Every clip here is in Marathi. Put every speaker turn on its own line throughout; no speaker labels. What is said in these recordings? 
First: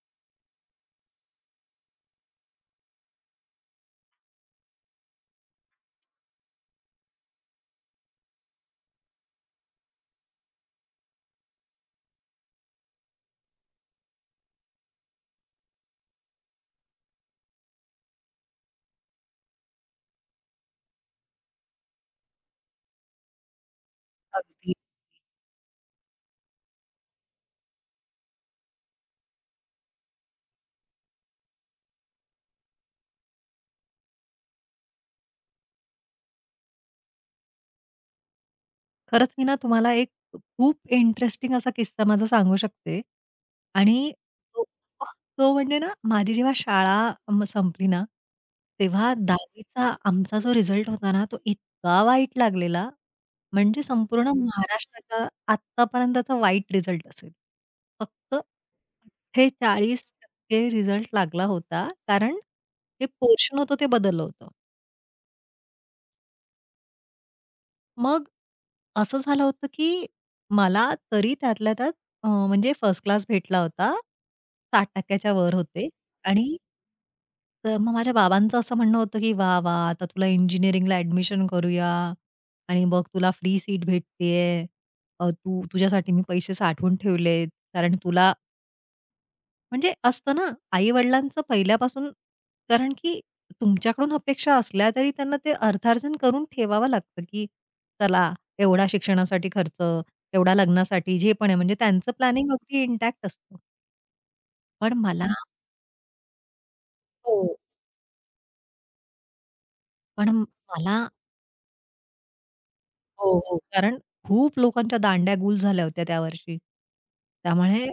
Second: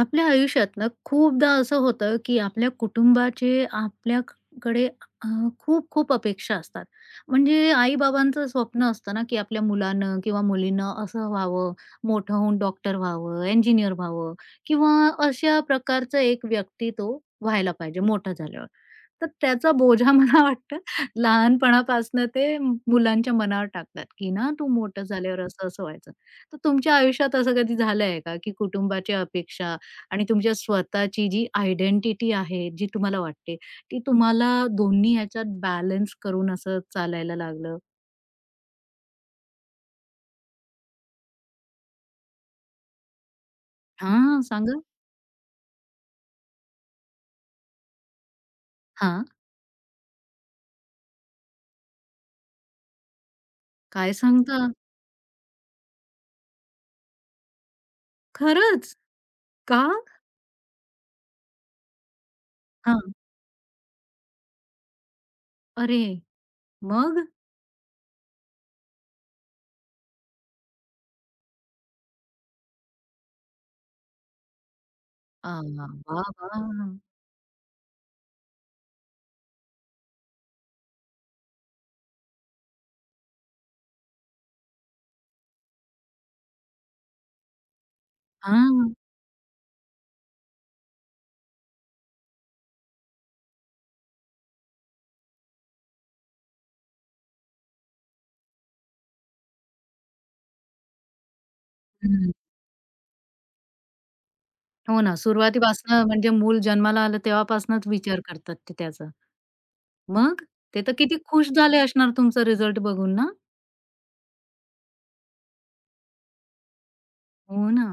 आपल्या आयुष्यात ना खूपदा असं होतं, की आपल्या कुटुंबाचे आपल्याकडे अ, खूप खूप अपेक्षा असतात. म्हणजे आई-बाबांचं स्वप्न असतं ना, की आपल्या मुलानं किंवा मुलीनं असं व्हावं, मोठं होऊन डॉक्टर व्हावं, इंजिनियर व्हावं किंवा अशा प्रकारचं एक व्यक्ती तो व्हायला पाहिजे मोठा झाल्यावर. तर त्याचा बोजा मला वाटतं लहानपणापासनं ते मुलांच्या मनावर टाकतात, की ना तू
अगदी.
मोठं झाल्यावर असं-असं व्हायचं. तर तुमच्या आयुष्यात असं कधी झालंय का, की कुटुंबाच्या अपेक्षा आणि तुमच्या स्वतःची जी आयडेंटिटी आहे, जी तुम्हाला वाटते, ती तुम्हाला दोन्ही ह्याच्यात बॅलन्स करून असं चालायला लागलं.
खरंच मी ना तुम्हाला एक खूप इंटरेस्टिंग असा किस्सा माझा सांगू शकते. आणि
हां,
तो
सांगा?
तो म्हणजे ना माझी जेव्हा शाळा संपली ना, तेव्हा
हां.
10वीचा आमचा जो रिझल्ट होता ना, तो इतका वाईट लागलेला, म्हणजे
काय
संपूर्ण
सांगता?
महाराष्ट्राचा आत्तापर्यंतचा वाईट रिझल्ट असेल. फक्त
खरंच? का?
48% रिझल्ट लागला होता. कारण ते
हां.
पोर्शन होतं ते बदललं होतं.
अरे! मग?
मग असं झालं होतं, की मला तरी त्यातल्या त्यात म्हणजे फर्स्ट क्लास भेटला होता. 60%
आ,
वर होते
वाह!
आणि
वाह!
तर मग माझ्या बाबांचं असं म्हणणं होतं, की वा वा आता तुला इंजिनिअरिंगला ॲडमिशन करूया आणि बघ तुला फ्री सीट भेटतेय. तू तुझ्यासाठी मी पैसे साठवून ठेवलेत कारण तुला
हां.
म्हणजे असतं ना, आई-वडिलांचं पहिल्यापासून कारण की तुमच्याकडून अपेक्षा असल्या तरी त्यांना ते अर्थार्जन करून ठेवावं लागतं, की चला एवढा शिक्षणासाठी खर्च, एवढा लग्नासाठी जे पण आहे म्हणजे त्यांचं
हं.
प्लॅनिंग अगदी इंटॅक्ट असतं. पण
हो ना,
मला
सुरुवातीपासनं म्हणजे मूल जन्माला आलं
हो.
तेव्हापासूनच विचार करतात ते त्याचा.
पण
मग? ते तर
मला
किती खुश झाले असणार तुमचा रिझल्ट बघून ना?
हो, हो. कारण खूप लोकांच्या दांड्या गुल झाल्या होत्या त्या वर्षी.
हो
त्यामुळे
ना.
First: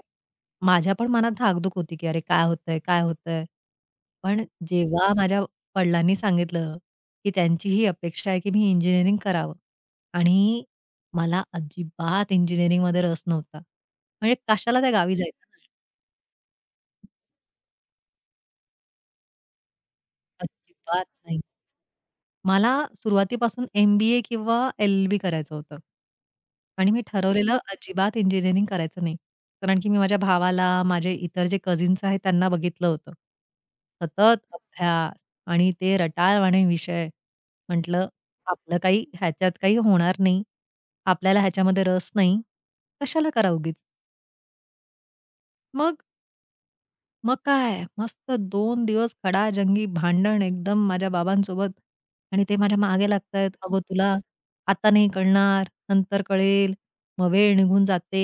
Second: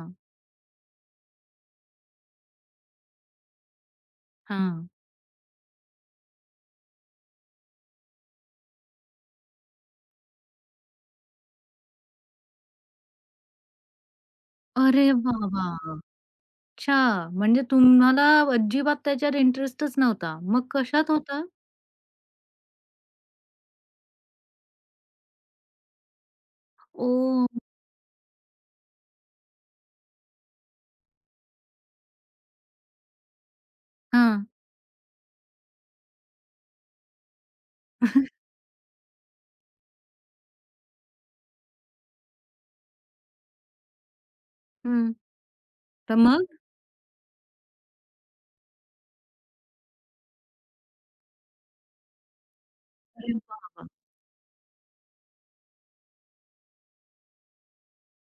माझ्या पण मनात धाकधूक होती, की "अरे काय होतंय? काय होतंय?" पण
हां.
जेव्हा माझ्या वडिलांनी सांगितलं, की त्यांची ही अपेक्षा आहे, की मी इंजिनिअरिंग करावं आणि मला अजिबात इंजिनिअरिंगमध्ये रस नव्हता. म्हणजे कशाला त्या
अरे
गावी जायचं
वाह! अच्छा! म्हणजे तुम्हाला अजिबात त्याच्यात इंटरेस्टच नव्हता.
ना?
मग
अजिबात
कशात
नाही.
होता?
मला सुरुवातीपासून MBA किंवा LLB करायचं होतं. आणि मी
ओह!
ठरवलेलं अजिबात इंजिनिअरिंग करायचं नाही. कारण की मी माझ्या भावाला, माझे इतर जे कझिन्स आहेत त्यांना बघितलं होतं.
हां.
सतत अभ्यास आणि ते रटाळवाणे विषय. म्हटलं आपलं काही ह्याच्यात काही होणार नाही. आपल्याला ह्याच्यामध्ये रस नाही. कशाला करा उगीच.
हं.
मग
तर मग?
मग काय, मस्त दोन दिवस खडाजंगी भांडण एकदम माझ्या बाबांसोबत आणि ते माझ्या मागे
अरे
लागतायत. "अगं
बाबा!
तुला आता नाही कळणार, नंतर कळेल. मग वेळ निघून जाते.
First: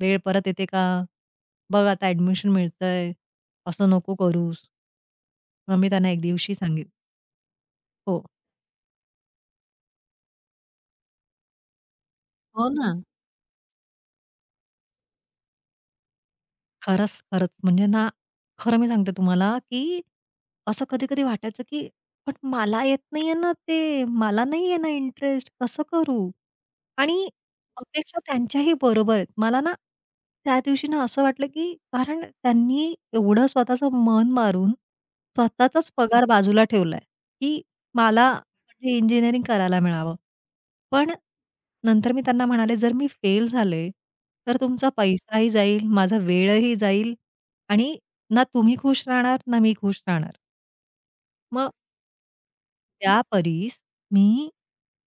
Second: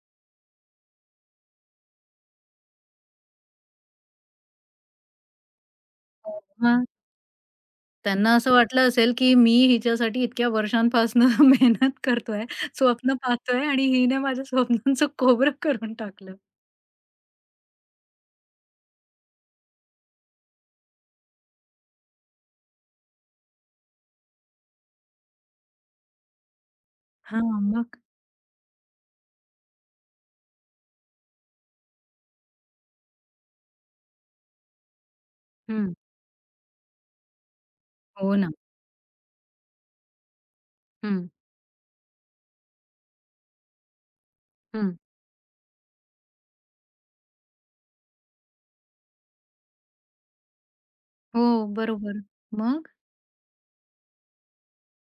वेळ परत येते का? बघ आता ॲडमिशन मिळतंय. असं नको करूस." मग मी त्यांना एक
हो,
दिवशी
मग?
सांगितलं हो.
त्यांना असं वाटलं असेल, की मी हिच्यासाठी इतक्या वर्षांपासनं मेहनत करतोय,
हो ना.
स्वप्न पाहतोय आणि हिने माझ्या स्वप्नांचं खोबरं करून टाकलं.
खरंच, खरंच म्हणजे ना, खरं मी सांगते तुम्हाला, की असं कधी-कधी वाटायचं, की "पण मला येत नाहीये ना ते. मला नाहीये ना इंटरेस्ट. कसं करू?" आणि
हां, मग?
अपेक्षा त्यांच्याही बरोबर आहेत. मला ना, त्या दिवशी ना असं वाटलं, की कारण त्यांनी एवढं स्वतःचं मन मारून, स्वतःचाच
हं.
पगार बाजूला ठेवलाय, की मला
हो ना.
म्हणजे इंजिनिअरिंग करायला मिळावं. पण
हं,
नंतर मी त्यांना म्हणाले, "जर मी फेल झाले, तर तुमचा
हं.
पैसाही जाईल, माझा वेळही जाईल आणि ना तुम्ही खुश राहणार, ना मी खुश राहणार."
हो,
मग
बरोबर. मग?
त्यापरीस मी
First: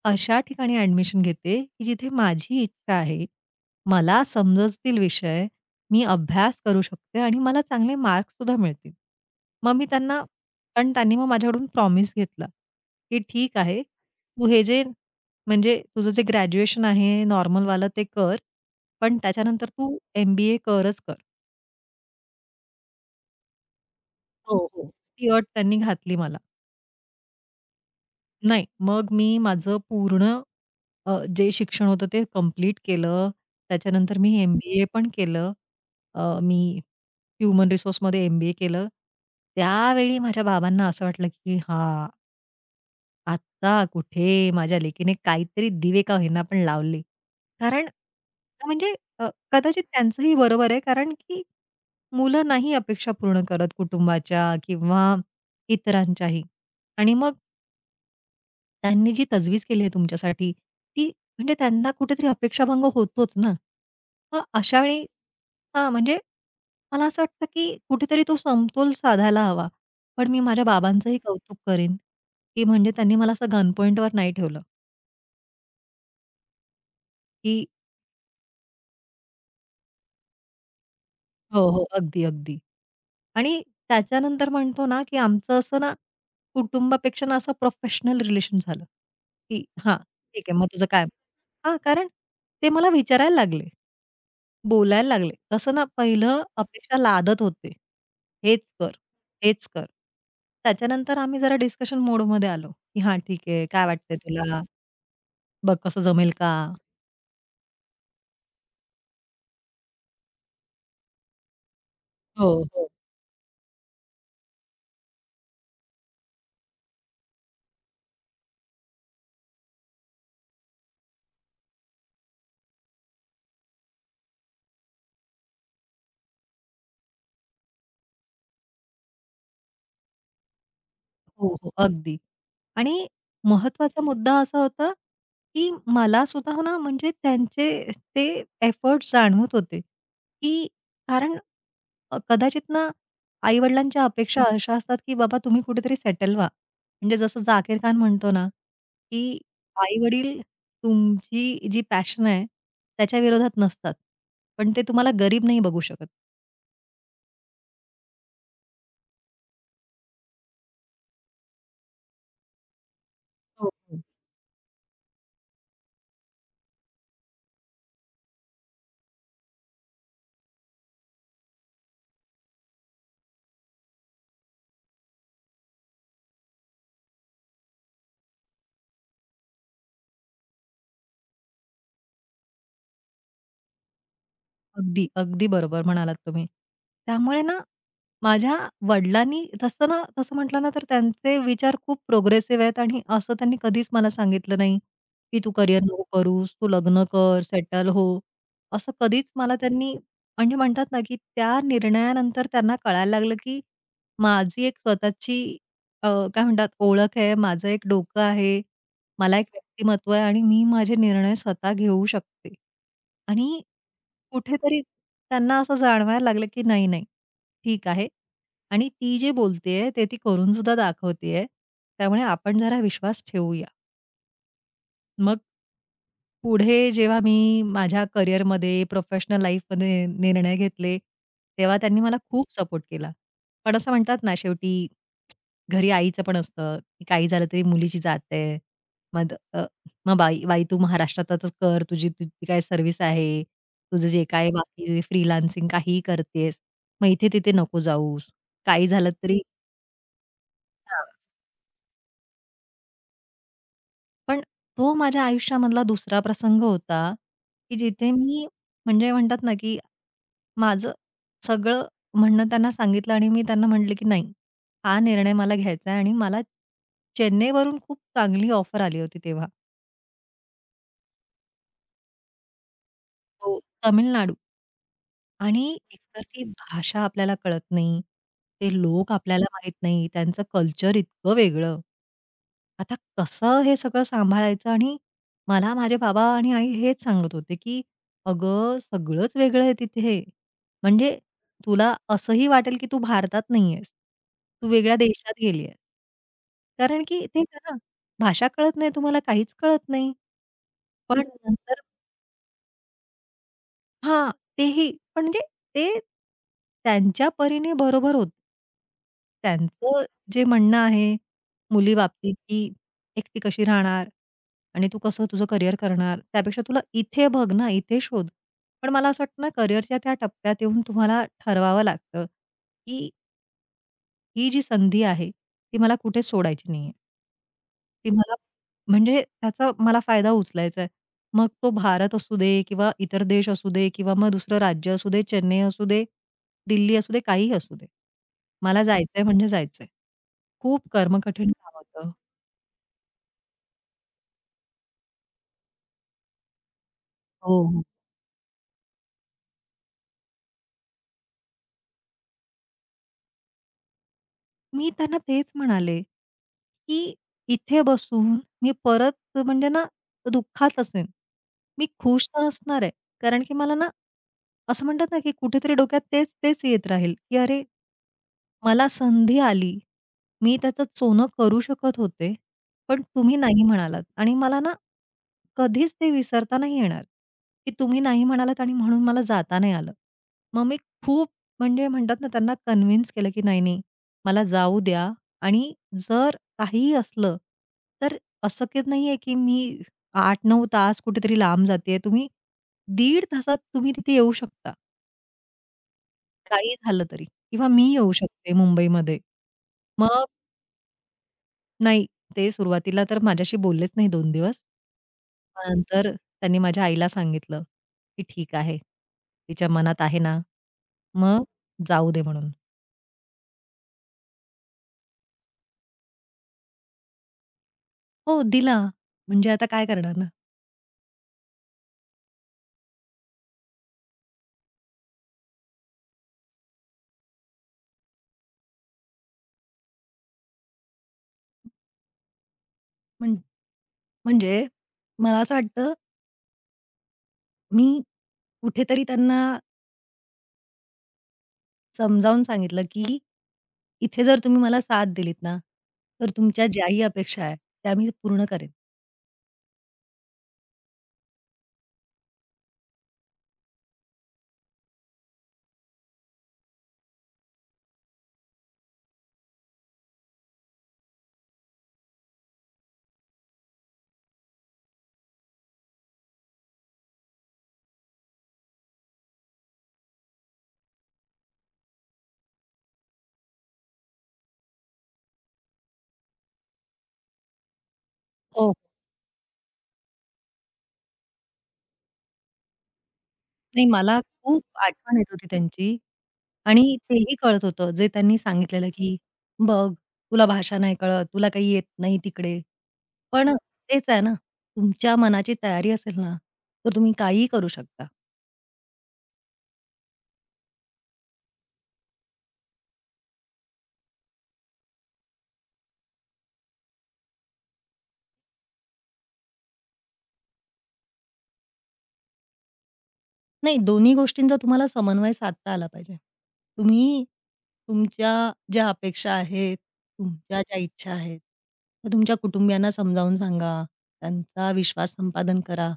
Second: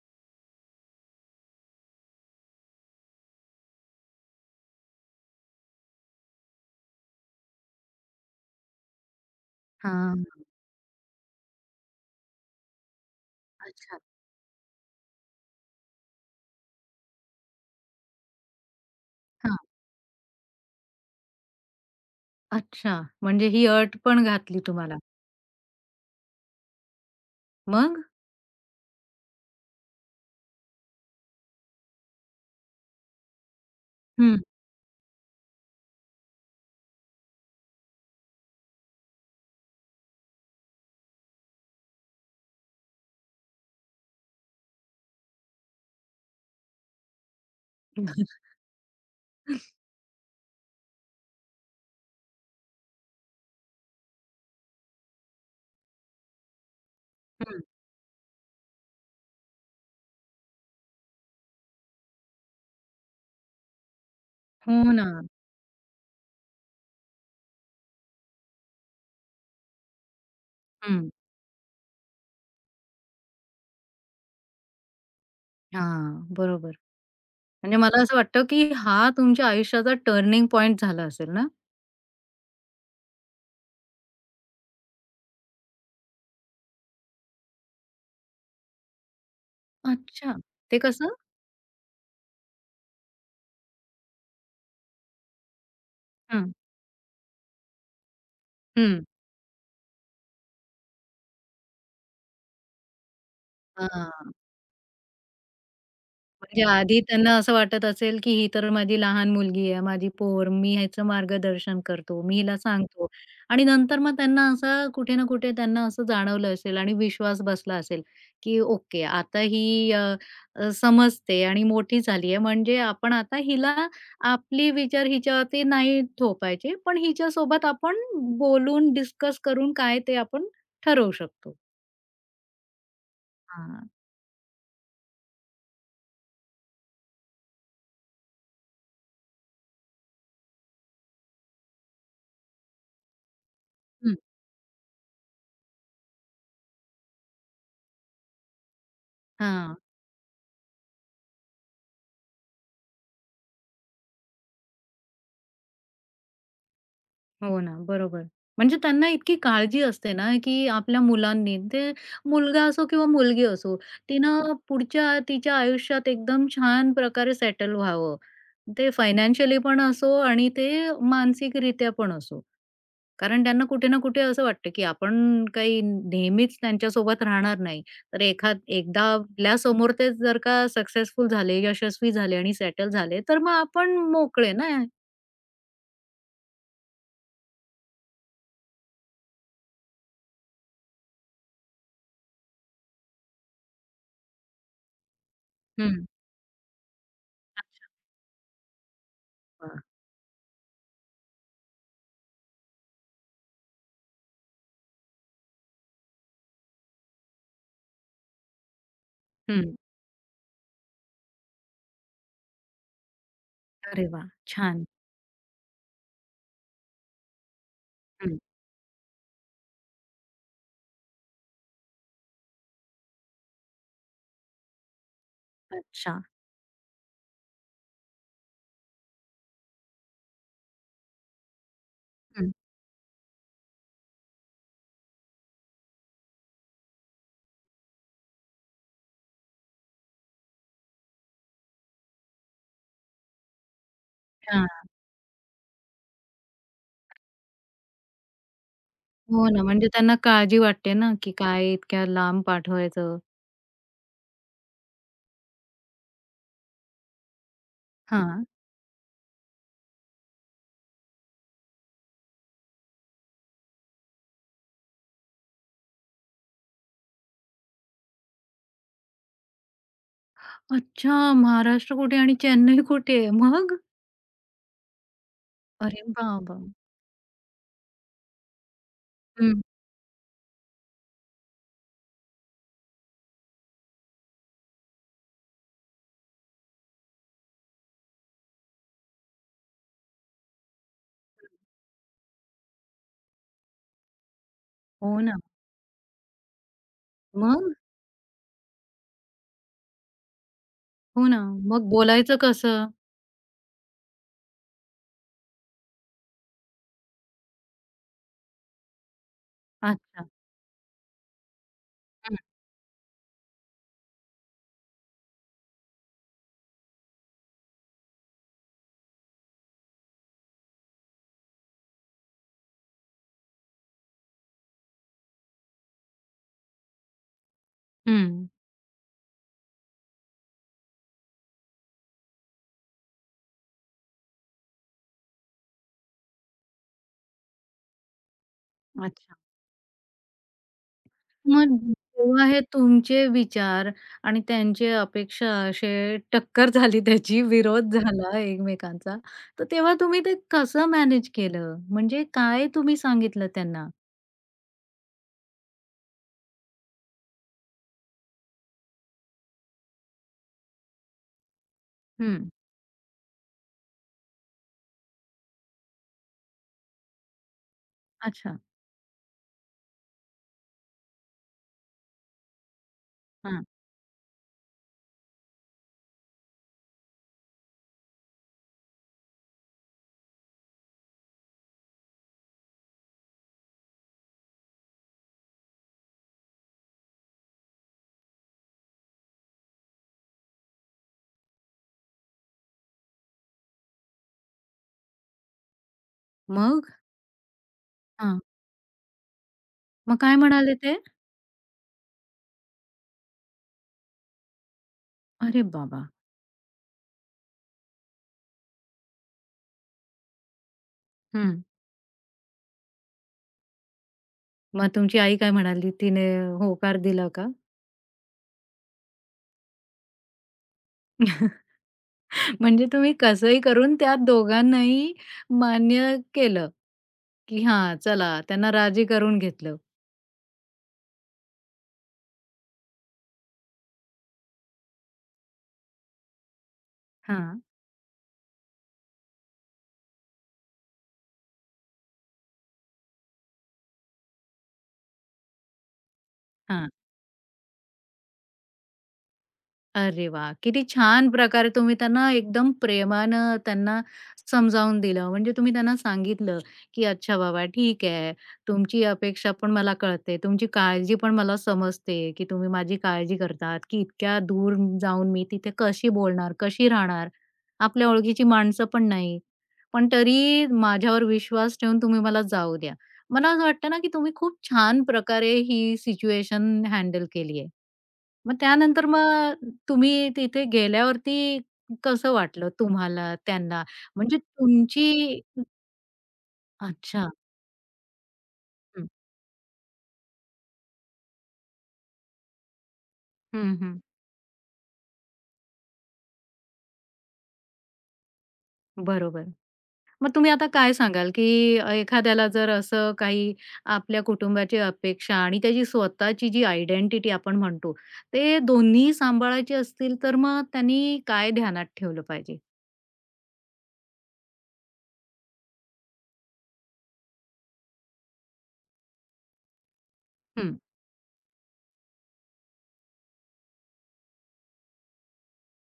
अशा ठिकाणी ॲडमिशन घेते, की जिथे माझी इच्छा आहे. मला समजतील विषय, मी अभ्यास करू शकते आणि मला चांगले मार्क्ससुद्धा मिळतील. मग मी त्यांना
हां.
कारण त्यांनी मग माझ्याकडून प्रॉमिस घेतला, की "ठीक आहे,
अच्छा.
तू हे जे म्हणजे तुझं जे ग्रॅज्युएशन आहे नॉर्मलवालं ते कर, पण
हां.
त्याच्यानंतर तू MBA करच कर."
अच्छा. म्हणजे ही अट पण
हो,
घातली
हो.
तुम्हाला.
ती अट त्यांनी घातली मला.
मग?
नाही, मग मी माझं पूर्ण जे शिक्षण होतं ते कंप्लीट केलं. त्याच्यानंतर मी MBA पण केलं. मी ह्युमन रिसोर्समध्ये MBA केलं. त्यावेळी माझ्या बाबांना असं वाटलं, की हां, आता कुठे माझ्या लेकीने काहीतरी दिवे का होईना पण लावले. कारण
हं.
म्हणजे कदाचित त्यांचंही बरोबर आहे कारण की मुलं नाही अपेक्षा पूर्ण करत कुटुंबाच्या किंवा इतरांच्याही आणि मग त्यांनी जी तजवीज केली आहे तुमच्यासाठी, ती म्हणजे त्यांना कुठेतरी अपेक्षाभंग होतोच ना. मग अशा
हो
वेळी
ना.
हां, म्हणजे मला असं वाटतं, की कुठेतरी तो समतोल साधायला हवा. पण मी माझ्या
हं.
बाबांचंही कौतुक करेन, की म्हणजे त्यांनी मला असं गन पॉइंटवर नाही ठेवलं,
हां, बरोबर.
की
म्हणजे मला असं वाटतं, की हा तुमच्या आयुष्याचा टर्निंग पॉइंट झाला असेल ना?
हो, हो. अगदी, अगदी. आणि त्याच्यानंतर म्हणतो ना, की आमचं असं ना, कुटुंबापेक्षा ना असं प्रोफेशनल रिलेशन झालं, की हां,
अच्छा.
ठीक आहे. मग
ते
तुझं काय?
कसं?
हां, कारण ते मला विचारायला लागले. बोलायला लागले. तसं ना पहिलं
हं,
अपेक्षा लादत होते. हेच कर,
हं.
हेच कर. त्याच्यानंतर आम्ही जरा डिस्कशन मोडमध्ये आलो, की "हां, ठीक आहे. काय वाटतंय
हां.
तुला? बघ कसं जमेल का?"
म्हणजे आधी त्यांना असं वाटत असेल, की ही तर माझी लहान मुलगी आहे, माझी पोर, मी ह्याचं मार्गदर्शन करतो, मी
हो,
हिला
हो.
सांगतो आणि नंतर मग त्यांना असं कुठे ना कुठे त्यांना असं जाणवलं असेल आणि विश्वास बसला असेल, की ओके आता ही अ, अ, समजते आणि मोठी झाली आहे म्हणजे आपण आता हिला आपली विचार हिच्यावरती नाही थोपायचे, पण हिच्यासोबत आपण बोलून डिस्कस करून काय ते आपण ठरवू
हो,
शकतो.
हो. अगदी. आणि
हां.
महत्वाचा मुद्दा असा होता, की मला स्वतः ना म्हणजे त्यांचे ते एफर्ट्स जाणवत होते, की कारण कदाचित ना आई-वडिलांच्या
हं.
अपेक्षा अशा असतात, की बाबा तुम्ही कुठेतरी सेटल व्हा. म्हणजे जसं जाकीर खान म्हणतो ना, की
हां.
आई-वडील तुमची जी पॅशन आहे त्याच्या विरोधात नसतात. पण ते तुम्हाला गरीब नाही बघू शकत.
हो ना, बरोबर. म्हणजे त्यांना इतकी काळजी असते ना, की आपल्या मुलांनी ते मुलगा असो किंवा मुलगी
हो,
असो,
हो.
तिनं पुढच्या तिच्या आयुष्यात एकदम छान प्रकारे सेटल व्हावं. ते फायनान्शियली पण असो आणि ते मानसिकरित्या पण असो. कारण त्यांना कुठे ना कुठे असं वाटतं, की आपण काही नेहमीच त्यांच्यासोबत राहणार नाही. तर एखाद एकदा आपल्यासमोर ते जर का सक्सेसफुल झाले, यशस्वी झाले आणि सेटल झाले, तर मग आपण मोकळे ना.
अगदी, अगदी बरोबर म्हणालात तुम्ही. त्यामुळे ना माझ्या वडिलांनी तसं ना तसं म्हटलं ना, तर त्यांचे विचार खूप प्रोग्रेसिव्ह आहेत आणि असं त्यांनी कधीच मला सांगितलं नाही, की "तू करियर नको
हं.
करूस, तू लग्न कर, सेटल हो." असं कधीच मला
हां.
त्यांनी म्हणजे म्हणतात ना, की त्या निर्णयानंतर त्यांना कळायला लागलं, की माझी एक स्वतःची अ, काय म्हणतात ओळख आहे, माझं एक डोकं आहे. मला एक व्यक्तिमत्व आहे आणि मी माझे निर्णय स्वतः घेऊ शकते. आणि
अरे वाह!
कुठेतरी
छान.
त्यांना असं जाणवायला लागलं, की नाही, नाही, ठीक आहे.
हं.
आणि ती जे बोलतेय ते ती करून सुद्धा दाखवतेय. त्यामुळे आपण जरा विश्वास ठेवूया. मग
अच्छा.
पुढे जेव्हा मी माझ्या करिअरमध्ये, प्रोफेशनल लाईफमध्ये निर्णय घेतले, तेव्हा त्यांनी मला खूप
हं.
सपोर्ट केला. पण असं म्हणतात ना शेवटी घरी आईचं पण असतं, की काही झालं तरी मुलीची जाते आहे. मग "मग बाई बाई तू महाराष्ट्रातच कर, तुझी तुझी काय सर्व्हिस आहे, तुझं जे काय
हां.
बाकी फ्रीलान्सिंग काहीही करतेस, मग इथे-तिथे नको जाऊस, काही झालं तरी"
हो ना, म्हणजे त्यांना काळजी वाटते
हां.
ना, की काय इतक्या लांब पाठवायचं.
पण तो माझ्या आयुष्यामधला दुसरा प्रसंग होता, की जिथे
हां.
मी म्हणजे म्हणतात ना, की माझं सगळं म्हणणं त्यांना सांगितलं आणि मी त्यांना म्हटलं, की "नाही, हा निर्णय मला घ्यायचा आहे" आणि मला चेन्नईवरून खूप चांगली ऑफर आली होती तेव्हा.
अच्छा, महाराष्ट्र कुठे आणि चेन्नई कुठे आहे?
हो,
मग?
तमिळनाडू आणि
अरे
एकतर ती
बाबा!
भाषा आपल्याला कळत नाही. ते लोक आपल्याला
हं.
माहित नाही. त्यांचं कल्चर इतकं वेगळं. आता कसं हे सगळं सांभाळायचं आणि मला माझे बाबा आणि आई हेच सांगत होते, की "अगं, सगळंच वेगळं आहे तिथे. म्हणजे तुला असंही वाटेल, की तू भारतात नाही तू वेगळ्या
हो ना.
देशात गेली आहेस." कारण की तेच
मग?
ना, भाषा कळत नाही तुम्हाला, काहीच कळत नाही. पण
हो ना.
नंतर
मग बोलायचं कसं?
हां, तेही. पण म्हणजे ते त्यांच्या परीने बरोबर होतं. त्यांचं
अच्छा.
जे म्हणणं आहे मुलीबाबतीत,
हं.
की एकटी कशी राहणार आणि तू कसं तुझं करिअर करणार? त्यापेक्षा तुला इथे बघ ना, इथे शोध. पण मला असं वाटतं ना, करिअरच्या त्या टप्प्यात येऊन तुम्हाला ठरवावं लागतं, की ही जी संधी आहे, ती मला कुठेच सोडायची नाहीये. ती मला
हं.
म्हणजे त्याचा मला फायदा उचलायचा आहे. मग तो भारत असू दे किंवा इतर देश असू दे किंवा मग दुसरं राज्य असू दे, चेन्नई असू दे, दिल्ली असू दे, काहीही असू दे. मला जायचंय
अच्छा.
म्हणजे जायचंय. खूप कर्मकठीण
मग
काम होतं.
जेव्हा हे तुमचे विचार आणि त्यांची अपेक्षा असे टक्कर झाली त्याची
हो.
विरोध झाला एकमेकांचा, तर तेव्हा तुम्ही ते कसं मॅनेज केलं? म्हणजे काय तुम्ही सांगितलं त्यांना?
मी त्यांना तेच म्हणाले, की इथे बसून मी परत म्हणजे ना दुःखात असेन. मी खुश तर
हं.
असणार आहे. कारण की मला ना असं म्हणतात ना, की कुठेतरी डोक्यात तेच-तेच येत राहील, की "अरे,
अच्छा.
मला संधी आली. मी त्याचं सोनं करू शकत होते, पण तुम्ही नाही
हां.
म्हणालात." आणि मला ना कधीच ते विसरता नाही येणार, की तुम्ही नाही म्हणालात आणि म्हणून मला जाता नाही आलं. मग मी खूप म्हणजे म्हणतात ना त्यांना कन्व्हिन्स केलं, की "नाही, नाही. मला जाऊ द्या आणि जर काहीही असलं, तर असं काही नाहीये, की मी 8-9 तास कुठेतरी लांब जातेय. तुम्ही दीड तासात तुम्ही तिथे येऊ शकता, काही
मग?
झालं तरी किंवा मी येऊ
हां.
शकते मुंबईमध्ये.
मग
मग
काय म्हणाले ते?
नाही, ते सुरुवातीला तर माझ्याशी बोललेच नाही 2 दिवस.
अरे बाबा!
नंतर त्यांनी माझ्या आईला सांगितलं, की "ठीक आहे, तिच्या मनात आहे ना, मग
हं.
जाऊ दे" म्हणून.
मग तुमची आई काय म्हणाली? तिने होकार दिला का?
हो, दिला. म्हणजे आता काय करणार ना?
म्हणजे तुम्ही कसंही करून त्या दोघांनाही मान्य केलं, की हां, चला त्यांना राजी करून घेतलं.
म्हणजे म्हणजे मला असं वाटतं,
हां.
मी कुठेतरी त्यांना समजावून सांगितलं, की इथे जर तुम्ही मला साथ दिलीत ना, तर तुमच्या
हां,
ज्याही अपेक्षा आहेत, त्या मी पूर्ण करेन.
अरे वाह! किती छान प्रकारे तुम्ही त्यांना एकदम प्रेमानं समजावून दिलं. म्हणजे तुम्ही त्यांना सांगितलं, की "अच्छा बाबा ठीक आहे, तुमची अपेक्षा पण मला कळते, तुमची काळजी पण मला समजते, की तुम्ही माझी काळजी करतात, की इतक्या दूर जाऊन मी तिथे कशी बोलणार, कशी राहणार. आपल्या ओळखीची माणसं पण नाही. पण तरी माझ्यावर विश्वास ठेवून तुम्ही मला जाऊ द्या." मला असं वाटतं ना, की तुम्ही खूप छान प्रकारे ही सिच्युएशन हँडल केली आहे. मग
हो.
त्यानंतर मग तुम्ही तिथे गेल्यावरती कसं वाटलं तुम्हाला, त्यांना?
नाही मला
म्हणजे
खूप
तुमची
आठवण येत होती त्यांची आणि
अच्छा.
तेही कळत होतं जे त्यांनी सांगितलेलं,
हं.
की "बघ, तुला भाषा नाही कळत, तुला काही येत नाही तिकडे." पण
हं, हं.
तेच आहे ना, तुमच्या मनाची तयारी असेल ना, तर तुम्ही काहीही करू शकता.
बरोबर. मग तुम्ही आता काय सांगाल, की एखाद्याला जर असं काही आपल्या कुटुंबाची अपेक्षा आणि त्याची स्वतःची जी आयडेंटिटी आपण म्हणतो, ते दोन्ही सांभाळायची असतील, तर मग त्यांनी काय ध्यानात ठेवलं पाहिजे?
नाही, दोन्ही गोष्टींचा तुम्हाला समन्वय साधता आला पाहिजे. तुम्ही तुमच्या ज्या अपेक्षा आहेत, तुमच्या ज्या इच्छा आहेत, त्या तुमच्या कुटुंबियांना समजावून सांगा, त्यांचा विश्वास संपादन करा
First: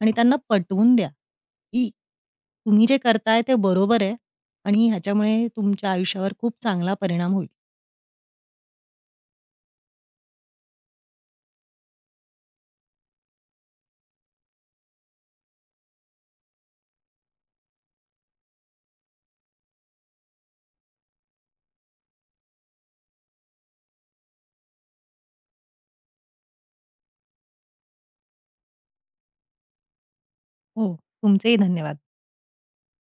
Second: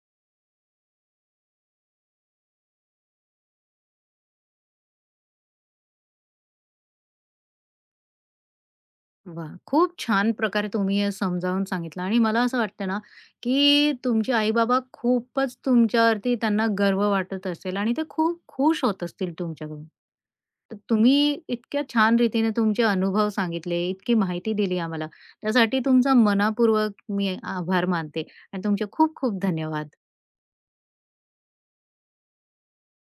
आणि त्यांना पटवून द्या, की तुम्ही जे करताय ते बरोबर आहे आणि ह्याच्यामुळे तुमच्या आयुष्यावर खूप चांगला परिणाम होईल.
वाह! खूप छान प्रकारे तुम्ही हे समजावून सांगितलं आणि मला असं वाटतं ना, की तुमचे आई-बाबा खूपच तुमच्यावरती त्यांना गर्व वाटत असेल आणि ते खूप खुश होत असतील तुमच्याकडून. तर तुम्ही इतक्या छान रीतीने तुमचे अनुभव सांगितले, इतकी माहिती दिली आम्हाला. त्यासाठी तुमचा मनःपूर्वक मी आभार मानते आणि तुमचे खूप खूप धन्यवाद.
हो, तुमचेही धन्यवाद.